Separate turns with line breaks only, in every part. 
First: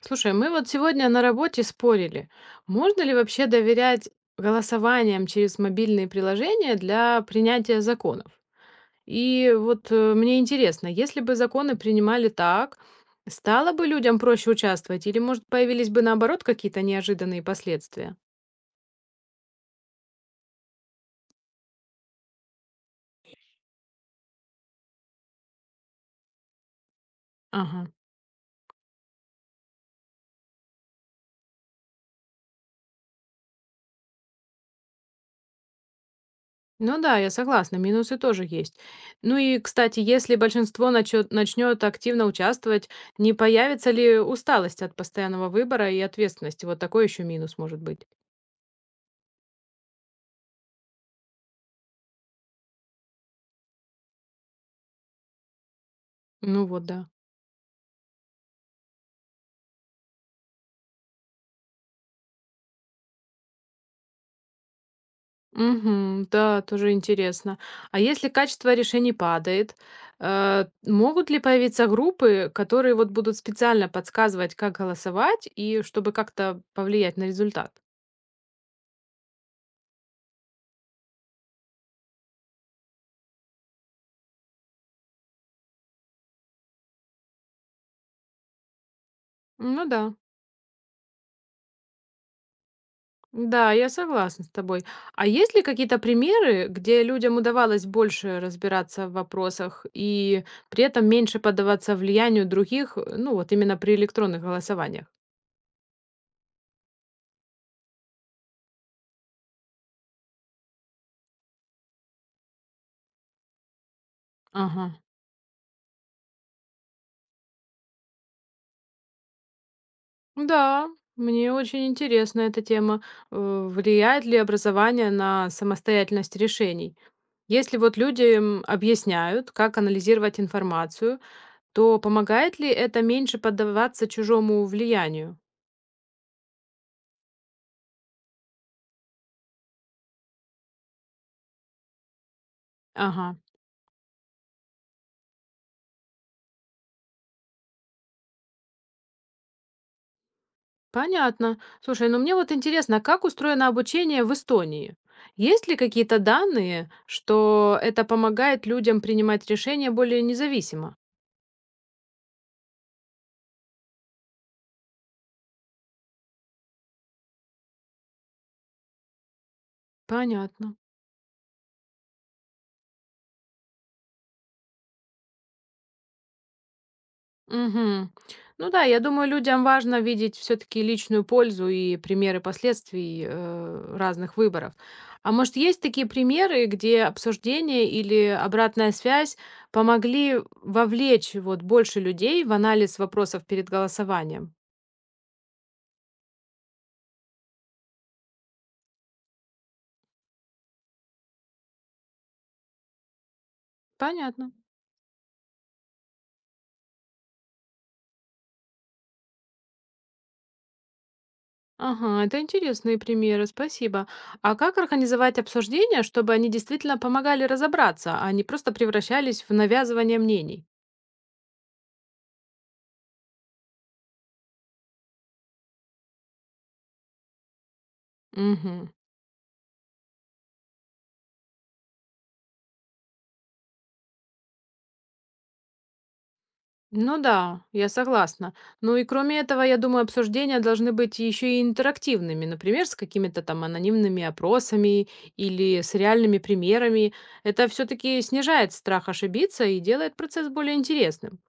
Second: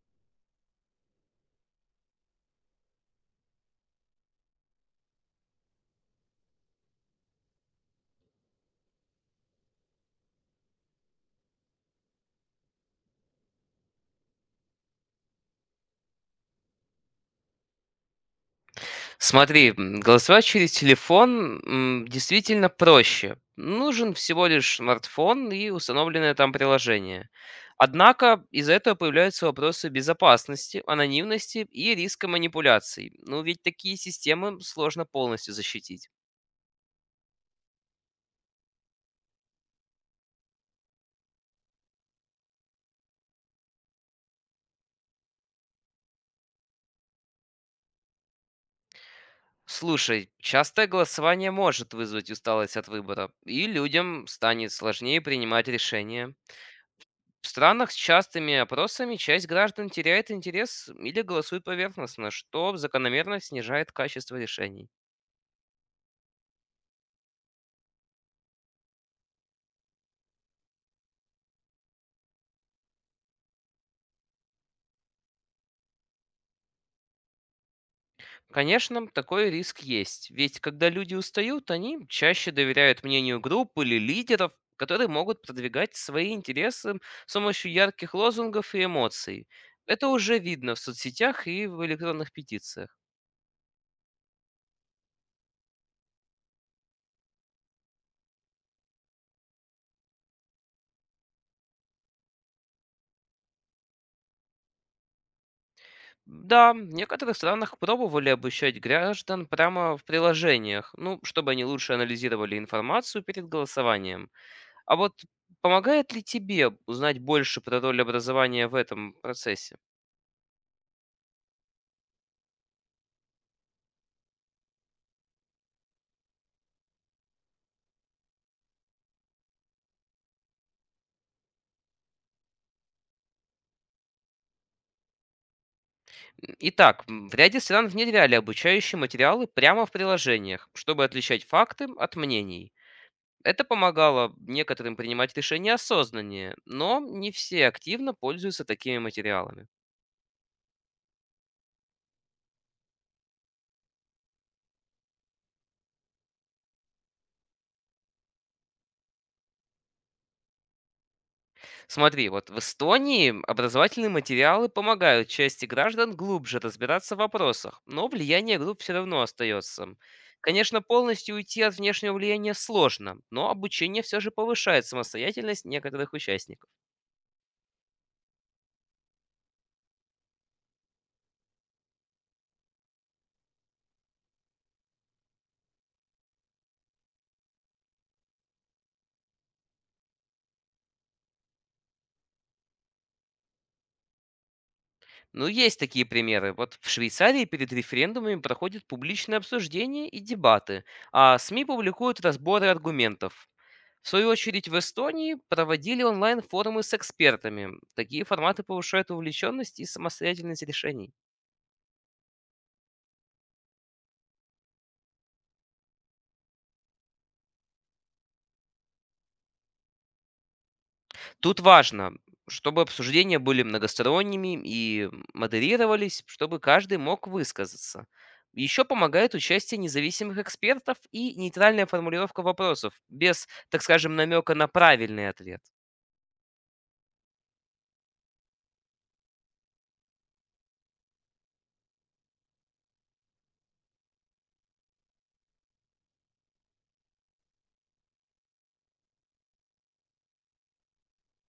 Слушай, мы вот сегодня на работе спорили, можно ли вообще доверять голосованиям через мобильные приложения для принятия законов. И вот мне интересно, если бы законы принимали так, стало бы людям проще участвовать или, может, появились бы наоборот какие-то неожиданные последствия?
Смотри, голосовать через телефон действительно проще. Нужен всего лишь смартфон и установленное там приложение.
Ага.
Однако из-за этого появляются вопросы безопасности, анонимности и риска манипуляций. Ну ведь такие системы сложно полностью защитить.
Ну да, я согласна, минусы тоже есть. Ну и, кстати, если большинство начнет активно участвовать, не появится ли усталость от постоянного выбора и ответственности? Вот такой еще минус может быть.
Слушай, частое голосование может вызвать усталость от выбора, и людям станет сложнее принимать решения.
Ну вот, да.
В странах с частыми опросами часть граждан теряет интерес или голосует поверхностно, что закономерно снижает качество решений.
Мгм. Да, тоже интересно. А если качество решений падает, могут ли появиться группы, которые вот будут специально подсказывать, как голосовать, и чтобы как-то повлиять на результат?
Конечно, такой риск есть, ведь когда люди устают, они чаще доверяют мнению групп или лидеров, которые могут продвигать свои интересы с помощью ярких лозунгов и эмоций.
Ну да.
Это уже видно в соцсетях и в электронных петициях.
Да, я согласна с тобой. А есть ли какие-то примеры, где людям удавалось больше разбираться в вопросах и при этом меньше поддаваться влиянию других, ну вот именно при электронных голосованиях?
Да, в некоторых странах пробовали обучать граждан прямо в приложениях, ну, чтобы они лучше анализировали информацию перед голосованием.
Ага.
А вот помогает ли тебе узнать больше про роль образования в этом процессе?
Да, мне очень интересна эта тема. Влияет ли образование на самостоятельность решений? Если вот людям объясняют, как анализировать информацию, то помогает ли это меньше поддаваться чужому влиянию?
Итак, в ряде стран внедряли обучающие материалы прямо в приложениях, чтобы отличать факты от мнений.
Ага,
Это помогало некоторым принимать решения осознаннее, но не все активно пользуются такими материалами.
понятно. Слушай, ну мне вот интересно, а как устроено обучение в Эстонии? Есть ли какие-то данные, что это помогает людям принимать решения более независимо?
Смотри, вот в Эстонии образовательные материалы помогают части граждан глубже разбираться в вопросах, но влияние групп все равно остается.
Понятно.
Конечно, полностью уйти от внешнего влияния сложно, но обучение все же повышает самостоятельность некоторых участников.
Мгм. Ну да, я думаю, людям важно видеть все-таки личную пользу и примеры последствий разных выборов. А может, есть такие примеры, где обсуждение или обратная связь помогли вовлечь вот больше людей в анализ вопросов перед голосованием?
Ну, есть такие примеры. Вот в Швейцарии перед референдумами проходят публичные обсуждения и дебаты, а СМИ публикуют разборы аргументов. В свою
Понятно.
очередь, в Эстонии проводили онлайн-форумы с экспертами. Такие форматы повышают увлеченность и самостоятельность решений.
Ага, это интересные примеры, спасибо. А как организовать обсуждения, чтобы они действительно помогали разобраться, а не просто превращались в навязывание мнений?
Тут важно, чтобы обсуждения были многосторонними и модерировались, чтобы каждый мог высказаться. Еще
Мгм.
помогает участие независимых экспертов и нейтральная формулировка вопросов, без, так скажем, намека на правильный ответ.
Ну да, я согласна. Ну и кроме этого, я думаю, обсуждения должны быть еще и интерактивными, например, с какими-то там анонимными опросами или с реальными примерами. Это все-таки снижает страх ошибиться и делает процесс более интересным.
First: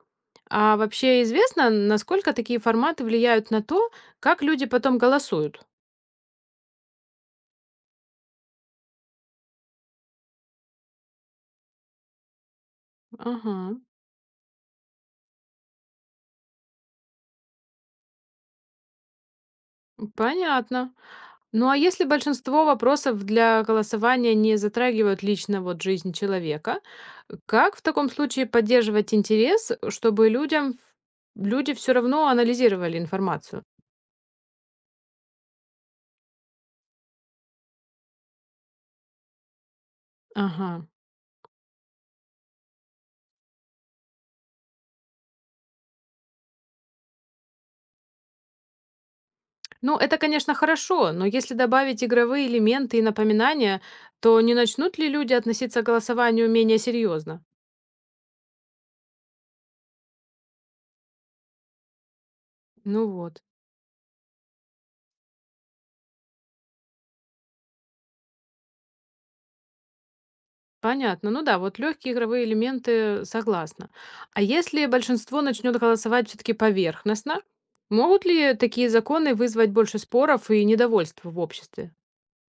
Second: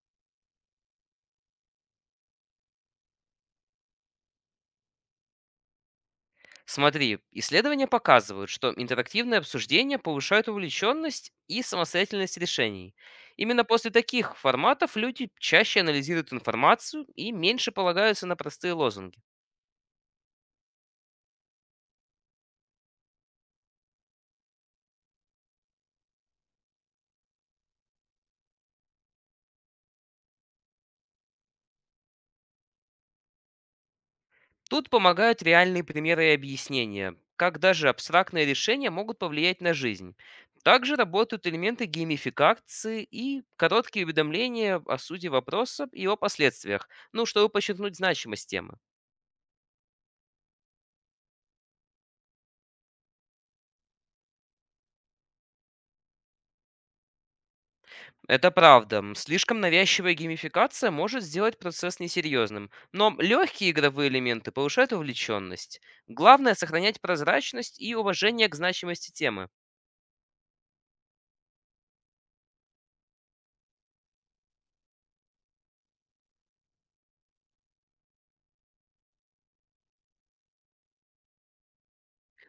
А вообще известно, насколько такие форматы влияют на то, как люди потом голосуют?
Смотри, исследования показывают, что интерактивные обсуждения повышают увлеченность и самостоятельность решений.
Ага,
Именно после таких форматов люди чаще анализируют информацию и меньше полагаются на простые лозунги.
понятно. Ну а если большинство вопросов для голосования не затрагивают лично вот жизнь человека, как в таком случае поддерживать интерес, чтобы люди все равно анализировали информацию?
Тут помогают реальные примеры и объяснения, как даже абстрактные решения могут повлиять на жизнь.
Ага.
Также работают элементы геймификации и короткие уведомления о сути вопроса и о последствиях, ну, чтобы подчеркнуть значимость темы.
Ну, это, конечно, хорошо, но если добавить игровые элементы и напоминания, то не начнут ли люди относиться к голосованию менее серьезно?
Это правда. Слишком навязчивая геймификация может сделать процесс несерьезным,
Ну
но
вот.
легкие игровые элементы повышают увлеченность. Главное– сохранять прозрачность и уважение к значимости темы.
Понятно. Ну да, вот легкие игровые элементы, согласна. А если большинство начнет голосовать все-таки поверхностно, могут ли такие законы вызвать больше споров и недовольства в обществе?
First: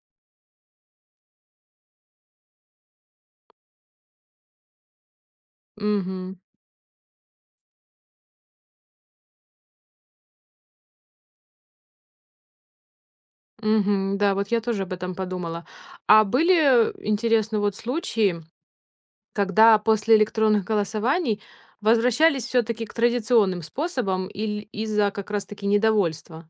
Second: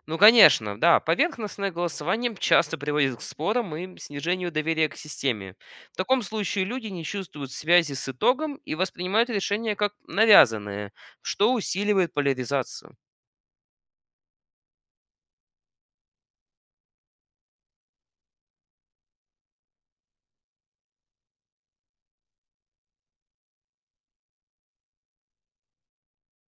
Ну, конечно, да, поверхностное голосование часто приводит к спорам и снижению доверия к системе. В таком
Угу.
случае люди не чувствуют связи с итогом и воспринимают решения как навязанные, что усиливает поляризацию.
Угу. Да, вот я тоже об этом подумала. А были, интересно, вот случаи, когда после электронных голосований возвращались все-таки к традиционным способам или из-за как раз-таки недовольства?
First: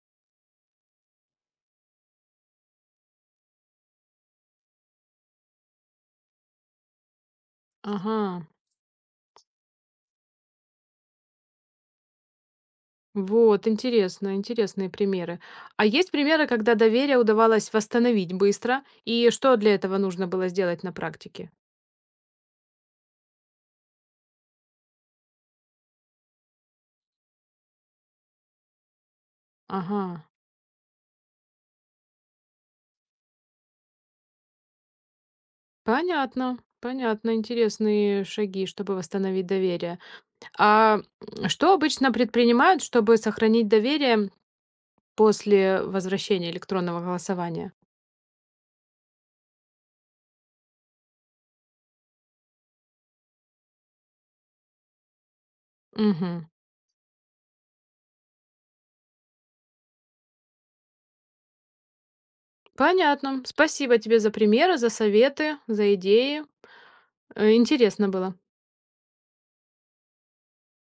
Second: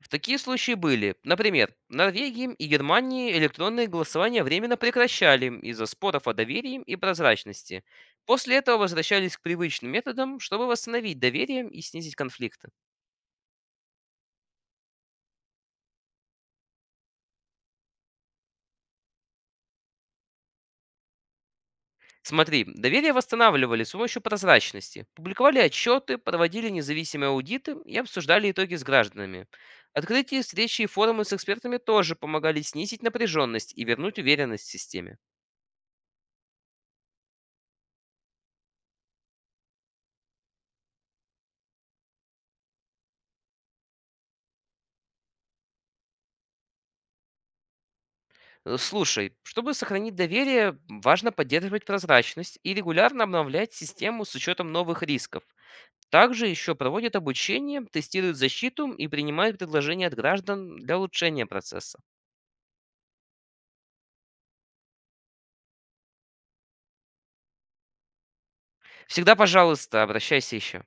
В такие случаи были. Например, в Норвегии и Германии электронные голосования временно прекращали из-за споров о доверии и прозрачности.
Ага.
После этого возвращались к привычным методам, чтобы восстановить доверие и снизить конфликты.
Вот, интересно, интересные примеры. А есть примеры, когда доверие удавалось восстановить быстро, и что для этого нужно было сделать на практике?
Смотри, доверие восстанавливали с помощью прозрачности, публиковали отчеты, проводили независимые аудиты и обсуждали итоги с гражданами.
Ага,
Открытие встречи и форумы с экспертами тоже помогали снизить напряженность и вернуть уверенность в системе.
понятно, понятно, интересные шаги, чтобы восстановить доверие. А что обычно предпринимают, чтобы сохранить доверие после возвращения электронного голосования?
Слушай, чтобы сохранить доверие, важно поддерживать прозрачность и регулярно обновлять систему с учетом новых рисков. Также
Угу.
еще проводят обучение, тестируют защиту и принимают предложения от граждан для улучшения процесса.
Понятно. Спасибо тебе за примеры, за советы, за идеи. Интересно было.
Всегда, пожалуйста, обращайся еще.